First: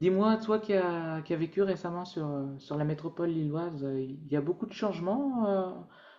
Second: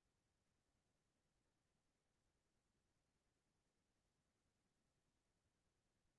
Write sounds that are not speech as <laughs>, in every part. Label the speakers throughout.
Speaker 1: Dis-moi, toi qui as vécu récemment sur, sur la métropole lilloise, il y a beaucoup de changements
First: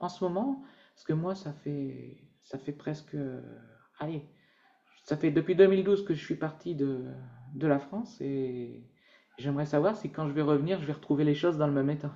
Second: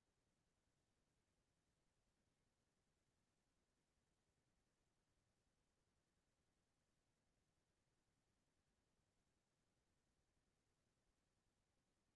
Speaker 1: en ce moment? Parce que moi, ça fait allez, ça fait depuis 2012 que je suis parti de la France, et j'aimerais savoir si quand je vais revenir, je vais retrouver les choses dans le même état.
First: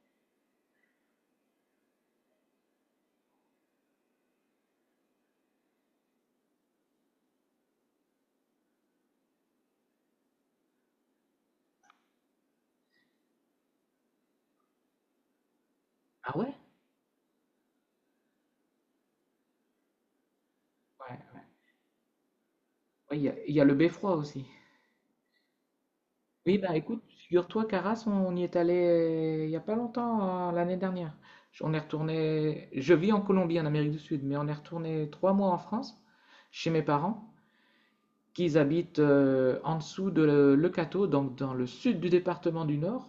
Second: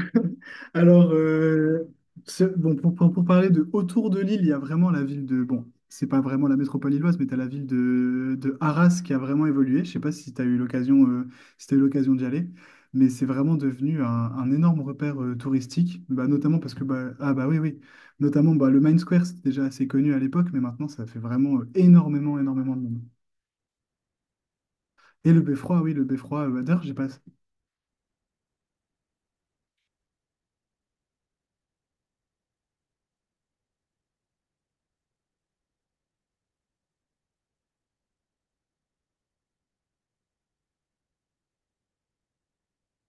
Speaker 2: <laughs> Alors, euh, pour parler de autour de Lille, il y a vraiment la ville de... Bon, c'est pas vraiment la métropole lilloise, mais tu as la ville de Arras qui a vraiment évolué. Je sais pas si tu as eu l'occasion si t'as eu l'occasion d'y aller, mais c'est vraiment devenu un énorme repère touristique, bah,
Speaker 1: Ah ouais?
Speaker 2: notamment parce que... Bah, ah bah oui, oui. Notamment, bah, le Main Square, c'était déjà assez connu à l'époque, mais maintenant, ça fait
Speaker 1: Ouais,
Speaker 2: vraiment énormément, énormément de monde.
Speaker 1: ouais, il y a le beffroi aussi.
Speaker 2: Et le Beffroi, oui, le Beffroi.
Speaker 1: Oui,
Speaker 2: Bah,
Speaker 1: bah
Speaker 2: d'ailleurs, j'ai
Speaker 1: écoute,
Speaker 2: pas...
Speaker 1: figure-toi qu'Arras, on y est allé il n'y a pas longtemps, l'année dernière. On est retourné, je vis en Colombie, en Amérique du Sud, mais on est retourné trois mois en France, chez mes parents, qui habitent en dessous de Le Cateau, donc dans le sud du département du Nord.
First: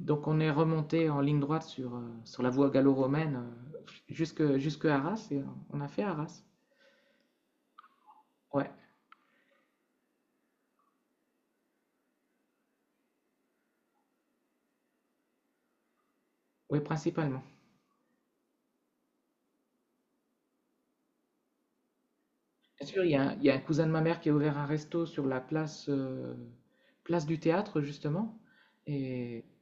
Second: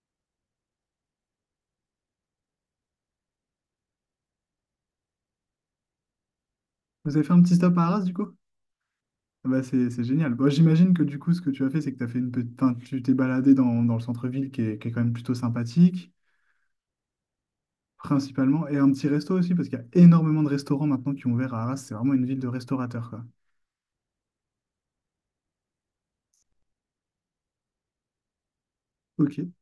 Speaker 1: Donc on est remonté en ligne droite sur, sur la voie gallo-romaine, euh, jusque Arras, et on a fait Arras.
Speaker 2: Vous avez fait un petit stop à Arras, du coup?
Speaker 1: Ouais,
Speaker 2: Ah bah c'est génial. Bon, j'imagine que du coup, ce que tu as fait, c'est que t'as fait une petite... enfin, tu t'es baladé dans, dans le centre-ville qui est quand même plutôt sympathique,
Speaker 1: ouais, principalement.
Speaker 2: principalement, et un petit resto aussi, parce qu'il y a énormément de restaurants maintenant qui ont ouvert à Arras. C'est vraiment une ville de
Speaker 1: Bien sûr,
Speaker 2: restaurateurs, quoi.
Speaker 1: il y a un cousin de ma mère qui a ouvert un resto sur la place, place du théâtre, justement. Et
Speaker 2: Ok.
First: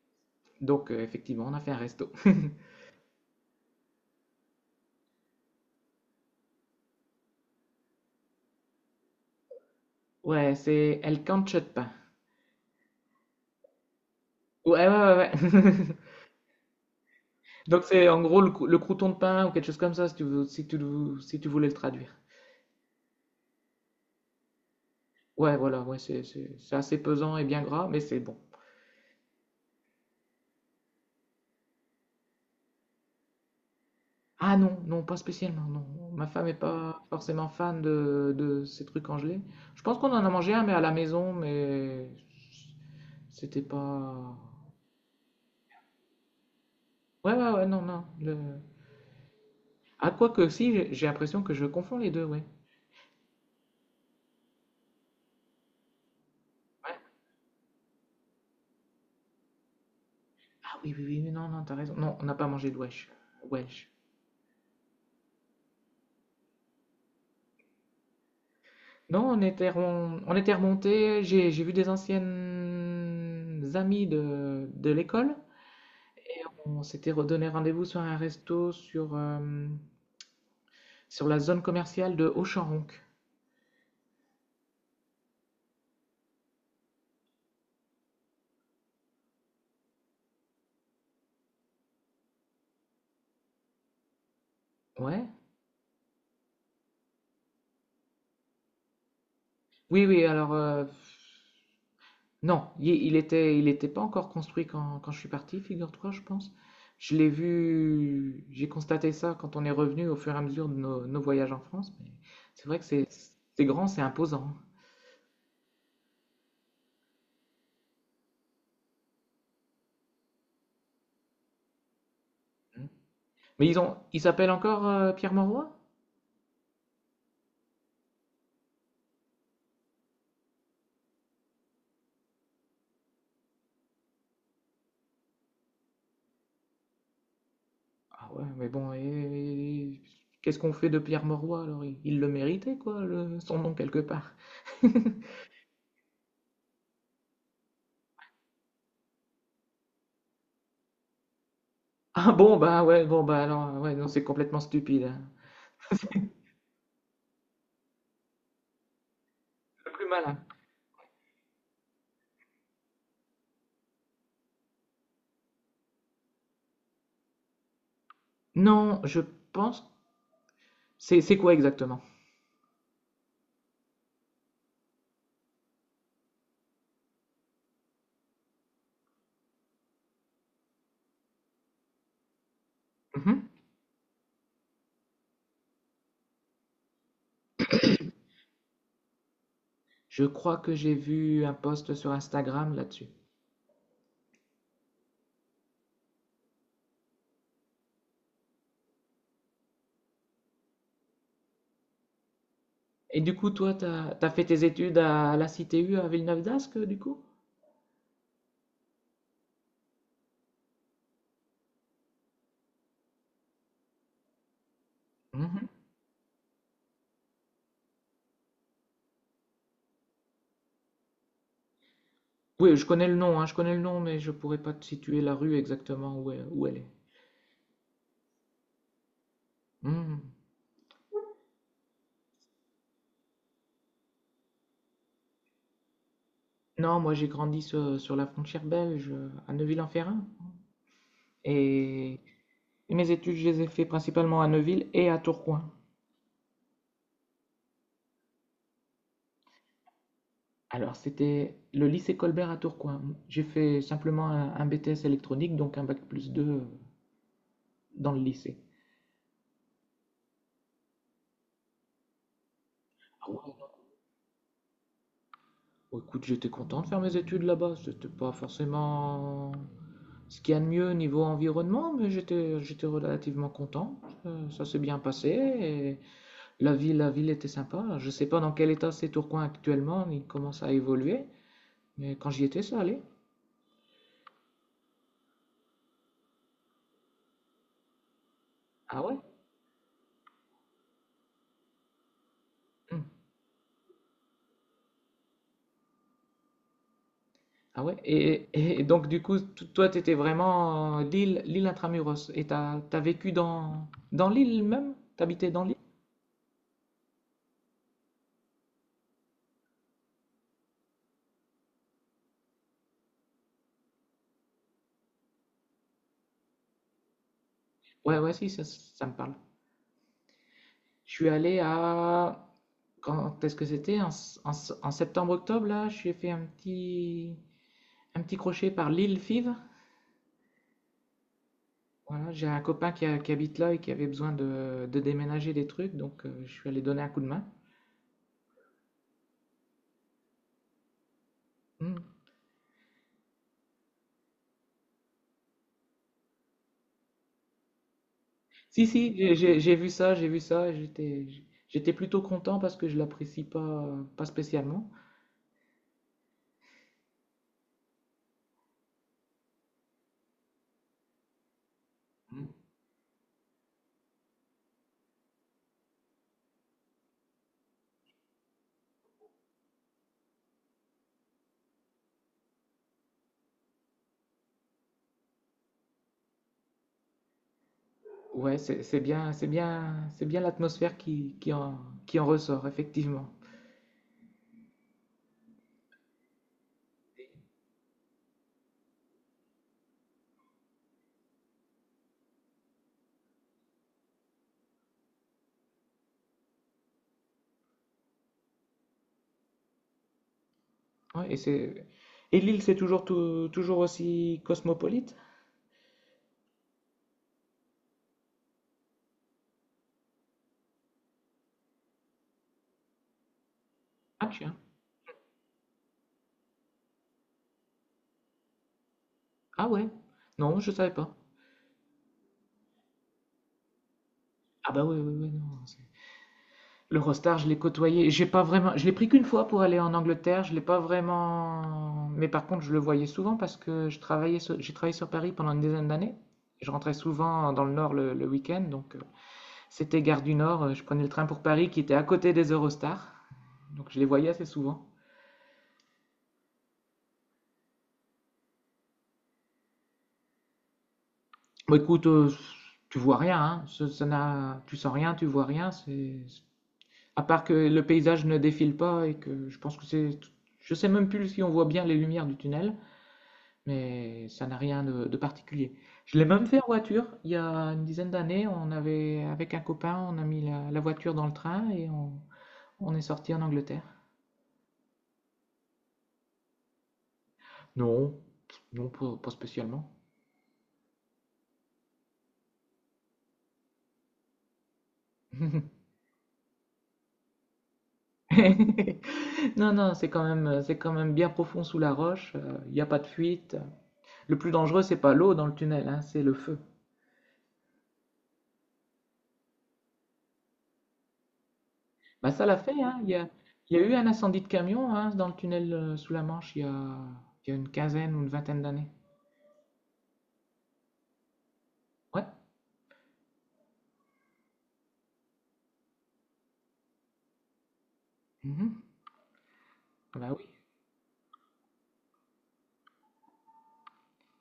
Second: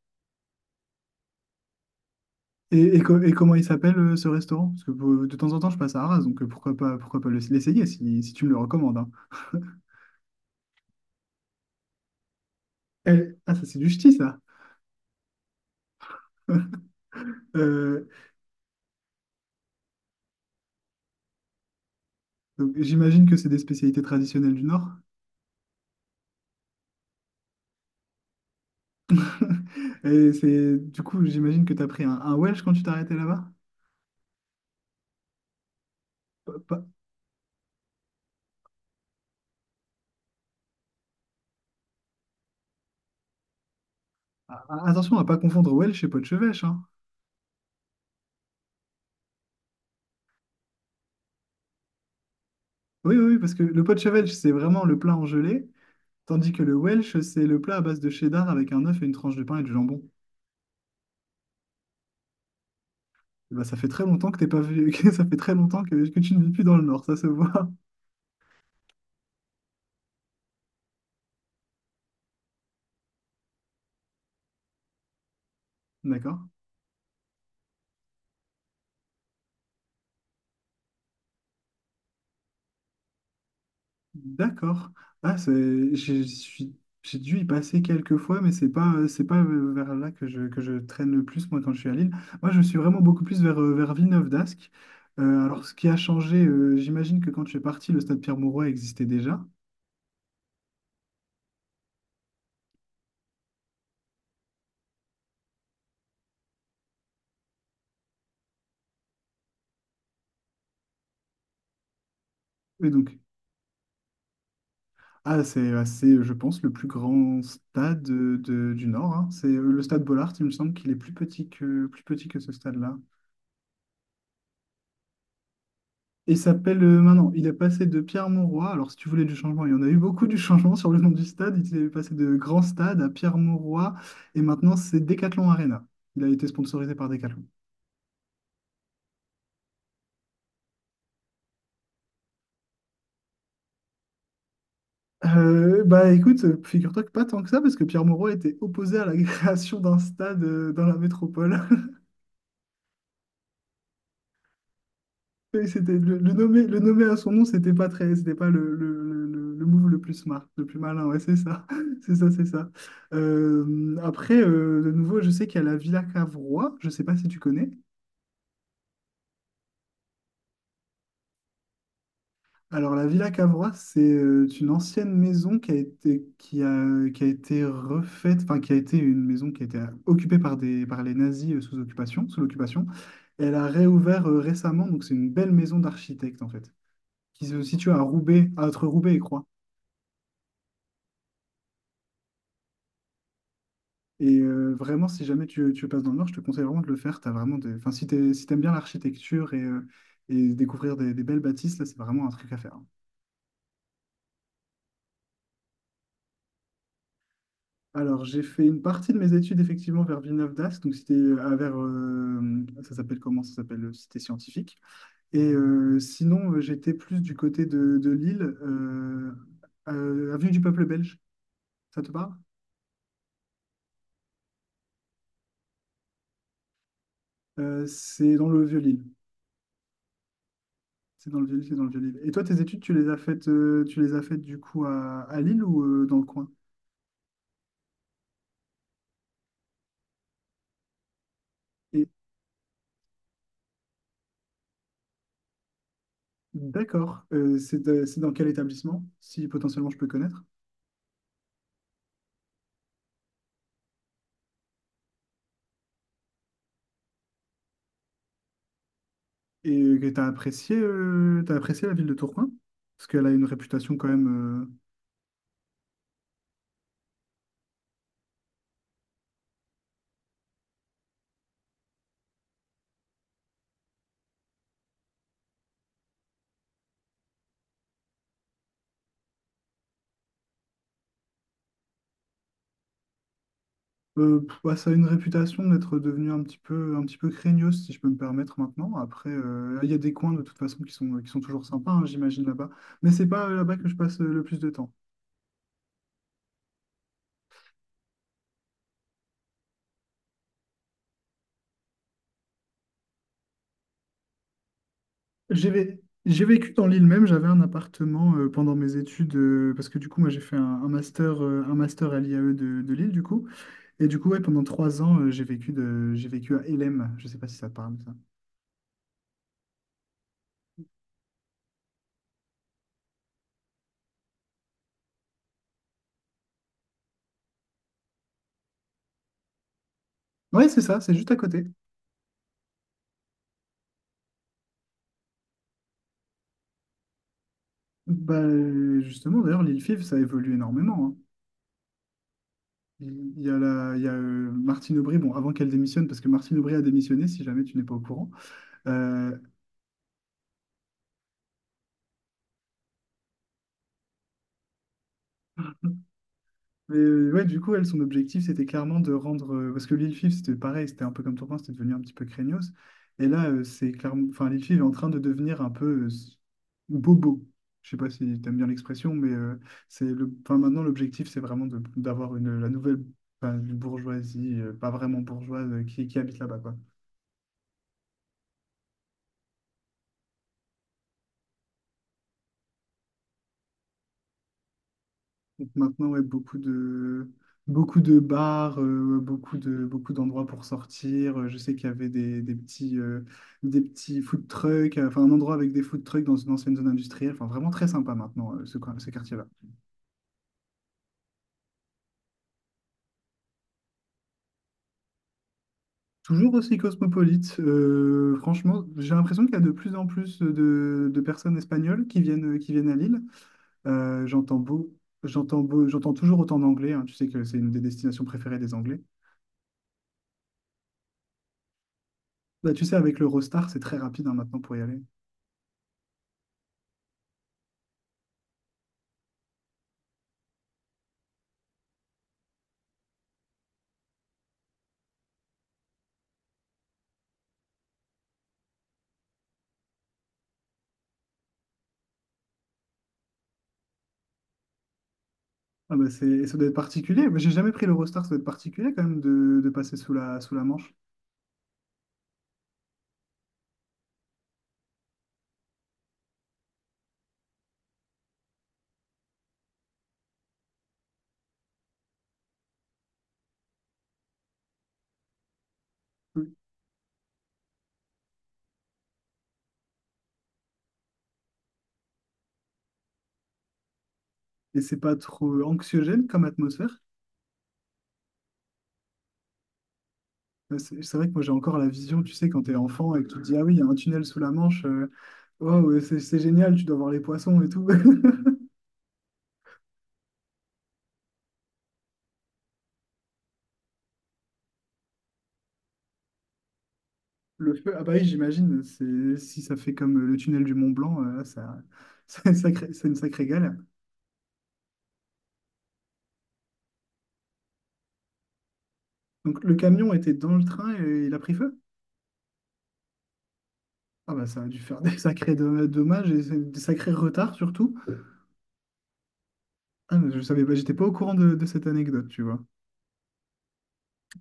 Speaker 1: donc, effectivement, on a fait un resto. <laughs>
Speaker 2: Et comment il s'appelle ce restaurant? Parce que de temps en temps, je passe à Arras, donc pourquoi pas, l'essayer si, si tu me le recommandes, hein.
Speaker 1: Ouais, c'est El cancho de pain.
Speaker 2: Eh, ah, ça, c'est du ch'ti, ça.
Speaker 1: Ouais, ouais, ouais, ouais. <laughs>
Speaker 2: <laughs>
Speaker 1: Donc, c'est
Speaker 2: Euh,
Speaker 1: en gros le crouton de pain ou quelque chose comme ça, si tu, si tu voulais le traduire.
Speaker 2: donc, j'imagine que c'est des spécialités traditionnelles du Nord.
Speaker 1: Ouais, voilà, ouais, c'est assez pesant et bien gras, mais c'est bon.
Speaker 2: <laughs> Et c'est, du coup, j'imagine que tu as pris un Welsh quand tu t'es arrêté là-bas?
Speaker 1: Ah non, non, pas spécialement, non. Ma femme est pas forcément fan de ces trucs congelés. Je pense qu'on en a mangé un, mais à la maison, mais c'était pas...
Speaker 2: Ah, ah, attention à pas confondre Welsh et Potchevêche, hein.
Speaker 1: Ouais, ouais, ouais, non, non. Le... Ah, quoi que si, j'ai l'impression que je confonds les deux, ouais.
Speaker 2: Oui, oui, oui, parce que le Potchevêche, c'est vraiment le plat en gelée, tandis que le
Speaker 1: Ouais.
Speaker 2: Welsh, c'est le plat à base de cheddar avec un œuf et une tranche de pain et du jambon.
Speaker 1: Ah oui, oui, oui, oui, non, non, t'as raison. Non, on n'a pas mangé de Welsh.
Speaker 2: Eh ben, ça fait
Speaker 1: Welsh.
Speaker 2: très longtemps que t'es pas vu, <laughs> que ça fait très longtemps que tu ne vis plus dans le Nord, ça se voit.
Speaker 1: Non, on était remonté. J'ai vu des anciennes amies de l'école.
Speaker 2: <laughs> D'accord.
Speaker 1: On s'était redonné rendez-vous sur un resto sur, sur la zone commerciale de Auchenronc.
Speaker 2: D'accord. Ah, c'est, j'ai dû y passer quelques fois, mais c'est pas vers là que je traîne le plus, moi, quand je suis à Lille. Moi, je suis vraiment beaucoup plus vers, vers Villeneuve-d'Ascq.
Speaker 1: Ouais.
Speaker 2: Alors, ce qui a changé, j'imagine que quand tu es parti, le stade Pierre-Mauroy existait déjà.
Speaker 1: Oui, oui, non, il était pas encore construit quand je suis parti, figure-toi, je pense. Je l'ai vu, j'ai constaté ça quand on est revenu au fur et à mesure de nos, nos voyages en France. Mais c'est vrai que
Speaker 2: Et donc,
Speaker 1: c'est grand, c'est imposant.
Speaker 2: ah, c'est, ouais, c'est, je pense, le plus grand stade du Nord, hein. C'est le stade Bollard, il me semble qu'il est plus petit que ce
Speaker 1: Hein.
Speaker 2: stade-là.
Speaker 1: Mais ils ont, ils s'appellent encore Pierre Mauroy?
Speaker 2: Et il s'appelle maintenant, il a passé de Pierre-Mauroy. Alors, si tu voulais du changement, il y en a eu beaucoup du changement sur le nom du stade. Il est passé de Grand Stade à Pierre-Mauroy. Et maintenant, c'est Decathlon Arena. Il a été sponsorisé par Decathlon.
Speaker 1: Ah ouais, mais bon, qu'est-ce qu'on fait de Pierre Mauroy alors? Il le méritait, quoi, son nom quelque part. <laughs>
Speaker 2: Bah écoute, figure-toi que pas tant que ça, parce que Pierre Moreau était opposé à la <laughs> création d'un stade dans la métropole.
Speaker 1: Ah bon, bah ouais, bon, bah alors, ouais, non, c'est complètement stupide. Hein.
Speaker 2: Oui, c'était le nommer à son nom, c'était pas très, c'était pas le move
Speaker 1: Le
Speaker 2: le
Speaker 1: plus
Speaker 2: plus
Speaker 1: malin.
Speaker 2: smart, le plus malin, ouais, c'est ça, <laughs> c'est ça, c'est ça. Après, de nouveau, je sais qu'il y a la Villa Cavrois, je sais pas si tu connais.
Speaker 1: Non, je pense. C'est quoi exactement?
Speaker 2: Alors, la Villa Cavrois, c'est une ancienne maison qui a été refaite, enfin, qui a été une maison qui a été occupée par des, par les nazis sous occupation, sous l'occupation.
Speaker 1: Mhm.
Speaker 2: Elle a réouvert récemment, donc c'est une belle maison d'architecte, en fait, qui se situe à Roubaix, entre Roubaix et Croix.
Speaker 1: Je crois que j'ai vu un post sur Instagram là-dessus.
Speaker 2: Et vraiment, si jamais tu, tu passes dans le Nord, je te conseille vraiment de le faire. T'as vraiment des... enfin, si t'aimes bien l'architecture et découvrir des belles bâtisses, là, c'est vraiment un truc à faire.
Speaker 1: Et du coup, toi, t'as fait tes études à la CTU à Villeneuve-d'Ascq, du coup?
Speaker 2: Alors, j'ai fait une partie de mes études, effectivement, vers Villeneuve-d'Ascq. Donc, c'était à vers... ça s'appelle comment? Ça s'appelle Cité Scientifique. Et
Speaker 1: Mhm.
Speaker 2: sinon, j'étais plus du côté de Lille, Avenue du Peuple Belge. Ça te parle?
Speaker 1: Oui, je connais le nom, hein, je connais le nom, mais je pourrais pas te situer la rue exactement où elle est.
Speaker 2: C'est dans le Vieux-Lille.
Speaker 1: Mhm.
Speaker 2: C'est dans le vieux, c'est dans le vieux Lille. Et toi, tes études, tu les as faites, tu les as faites du coup à Lille ou dans le coin?
Speaker 1: Non, moi j'ai grandi sur, sur la frontière belge, à Neuville-en-Ferrain.
Speaker 2: Et
Speaker 1: Et mes études, je les ai fait principalement à Neuville et à Tourcoing.
Speaker 2: d'accord, c'est dans quel établissement, si potentiellement je peux connaître?
Speaker 1: Alors, c'était le lycée Colbert à Tourcoing. J'ai fait simplement un BTS électronique, donc un bac plus 2 dans le lycée.
Speaker 2: Et t'as apprécié la ville de Tourcoing? Parce qu'elle
Speaker 1: Ah
Speaker 2: a
Speaker 1: ouais,
Speaker 2: une
Speaker 1: non.
Speaker 2: réputation quand même,
Speaker 1: Bon, écoute, j'étais content de faire mes études là-bas. C'était pas forcément ce qu'il y a de mieux niveau environnement, mais j'étais relativement content. Ça s'est bien passé. Et la ville était sympa. Je sais pas dans quel état c'est Tourcoing actuellement. Il commence à évoluer, mais quand j'y étais, ça allait.
Speaker 2: pff, ouais, ça a une réputation d'être devenue un petit peu craignos, si je peux me permettre maintenant.
Speaker 1: Ah ouais?
Speaker 2: Après, il y a des coins de toute façon qui sont toujours sympas, hein, j'imagine là-bas.
Speaker 1: Hmm.
Speaker 2: Mais c'est pas là-bas que je passe le plus de temps.
Speaker 1: Ah ouais, et donc du coup, toi, tu étais vraiment Lille l'île Intramuros, et t'as vécu dans, dans Lille même? T'habitais dans
Speaker 2: J'ai
Speaker 1: Lille.
Speaker 2: vé- j'ai vécu dans l'île même, j'avais un appartement pendant mes études, parce que du coup, moi j'ai fait un master à l'IAE de Lille, du coup. Et du coup, ouais, pendant 3 ans, j'ai vécu, de, j'ai vécu à Hélène, je sais pas si ça te parle, ça.
Speaker 1: Ouais, ouais, si, ça me parle. Je suis allé à... Quand est-ce que c'était? En septembre-octobre, là, j'ai fait un petit crochet par Lille Fives.
Speaker 2: Ouais, c'est ça, c'est juste à côté.
Speaker 1: Voilà, j'ai un copain qui habite là et qui avait besoin de déménager des trucs, donc je suis allé donner un coup de main.
Speaker 2: Bah, justement, d'ailleurs, l'île FIV, ça évolue énormément, hein.
Speaker 1: Hmm.
Speaker 2: Il y a, la, il y a Martine Aubry, bon, avant qu'elle démissionne, parce que Martine Aubry a démissionné, si jamais tu n'es pas au courant.
Speaker 1: Si, si,
Speaker 2: Euh,
Speaker 1: j'ai vu ça, j'étais, j'étais plutôt content parce que je l'apprécie pas, pas spécialement.
Speaker 2: Mais ouais, du coup, elle, son objectif, c'était clairement de rendre. Parce que Lil Fif, c'était pareil, c'était un peu comme Tourcoing c'était devenu un petit peu
Speaker 1: Hmm.
Speaker 2: craignos. Et là, c'est clairement. Enfin, Lil Fif est en train de devenir un peu bobo. Je sais pas si t'aimes bien l'expression, mais c'est le. Enfin, maintenant, l'objectif, c'est vraiment d'avoir une la nouvelle enfin, une bourgeoisie, pas vraiment bourgeoise, qui habite là-bas, quoi.
Speaker 1: Ouais, c'est bien, c'est bien, c'est bien l'atmosphère qui en ressort, effectivement.
Speaker 2: Donc maintenant, ouais, beaucoup de bars, beaucoup de, beaucoup d'endroits pour sortir. Je sais qu'il y avait des petits food trucks, enfin un endroit avec des food trucks dans une ancienne zone industrielle. Enfin, vraiment très sympa maintenant, ce quartier-là.
Speaker 1: Ouais, et c'est, et l'île, c'est toujours, toujours aussi cosmopolite?
Speaker 2: Toujours aussi cosmopolite. Franchement, j'ai l'impression qu'il y a de plus en plus de personnes espagnoles qui viennent à Lille. Euh,
Speaker 1: Ah, tiens.
Speaker 2: j'entends beau, J'entends toujours autant d'anglais, hein. Tu sais que c'est une des destinations préférées des Anglais.
Speaker 1: Ah ouais, non, je savais pas.
Speaker 2: Bah, tu sais, avec l'Eurostar, c'est très rapide hein, maintenant
Speaker 1: Ah
Speaker 2: pour y
Speaker 1: bah oui,
Speaker 2: aller.
Speaker 1: oui, oui, non. L'Eurostar, je l'ai côtoyé. J'ai pas vraiment, je l'ai pris qu'une fois pour aller en Angleterre. Je l'ai pas vraiment. Mais par contre, je le voyais souvent parce que j'ai travaillé sur Paris pendant une dizaine d'années. Je rentrais souvent dans le Nord le week-end, donc c'était gare du Nord. Je prenais le train pour Paris qui était à côté des Eurostars, donc je les voyais assez souvent.
Speaker 2: Ah bah c'est, ça doit être particulier. Mais j'ai jamais pris l'Eurostar, ça doit être particulier quand même de passer sous la Manche.
Speaker 1: Bon, écoute, tu vois rien, hein. Ça n'a, tu sens rien, tu vois rien. C'est, à part que le paysage ne défile pas, et que je pense que c'est, je sais même plus si on voit bien les lumières du tunnel. Mais ça n'a rien de, de particulier. Je l'ai même
Speaker 2: Oui.
Speaker 1: fait en voiture. Il y a une dizaine d'années, on avait, avec un copain, on a mis la, la voiture dans le train et on est sorti en Angleterre.
Speaker 2: Et c'est pas trop anxiogène comme atmosphère.
Speaker 1: Non, non, pas, pas spécialement.
Speaker 2: C'est vrai que moi j'ai encore la vision, tu sais, quand t'es enfant et que tu te dis, ah oui, il y a un tunnel sous la Manche, oh,
Speaker 1: <laughs>
Speaker 2: ouais, c'est génial, tu dois voir les poissons et tout. <laughs>
Speaker 1: Non, non, c'est quand même bien profond sous la roche. Il n'y a pas de fuite. Le plus dangereux, c'est pas l'eau dans le tunnel, hein, c'est le feu.
Speaker 2: Le feu, ah bah oui, j'imagine, c'est, si ça fait comme le tunnel du Mont Blanc, ça, <laughs>
Speaker 1: Bah, ça l'a fait, hein.
Speaker 2: c'est une sacrée
Speaker 1: Il
Speaker 2: galère.
Speaker 1: y a eu un incendie de camion, hein, dans le tunnel sous la Manche il y a une quinzaine ou une vingtaine d'années.
Speaker 2: Donc le camion était dans le train et il a pris feu?
Speaker 1: Ouais.
Speaker 2: Ah bah ça a dû faire des sacrés dommages et des sacrés retards surtout.
Speaker 1: Mhm.
Speaker 2: Ah,
Speaker 1: Bah
Speaker 2: mais je
Speaker 1: oui.
Speaker 2: savais pas, j'étais pas au courant de cette anecdote, tu vois.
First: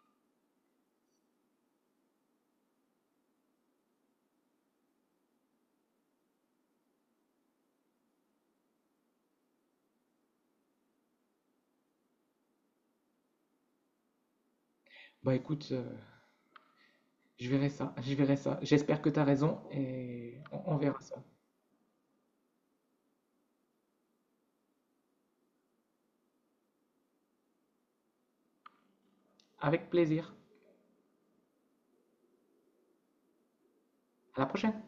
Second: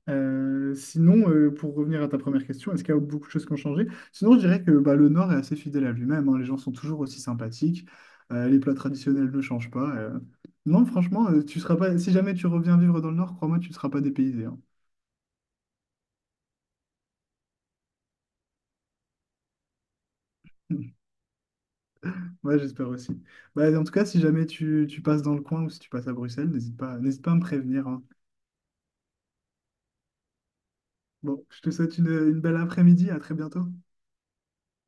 Speaker 2: Sinon, pour revenir à ta première question, est-ce qu'il y a beaucoup de choses qui ont changé? Sinon, je dirais que bah, le Nord est assez fidèle à lui-même, hein. Les gens sont toujours aussi sympathiques, les plats traditionnels ne changent pas. Non, franchement, tu seras pas, si jamais tu reviens vivre dans le Nord, crois-moi, tu ne seras pas dépaysé, hein.
Speaker 1: Bah écoute, je verrai ça, je verrai ça. J'espère que tu as raison et on
Speaker 2: <laughs>
Speaker 1: verra ça.
Speaker 2: Ouais, j'espère aussi. Bah, en tout cas, si jamais tu, tu passes dans le coin ou si tu passes à Bruxelles, n'hésite pas à me prévenir, hein.
Speaker 1: Avec plaisir.
Speaker 2: Bon, je te souhaite une belle après-midi, à très bientôt.
Speaker 1: À la prochaine.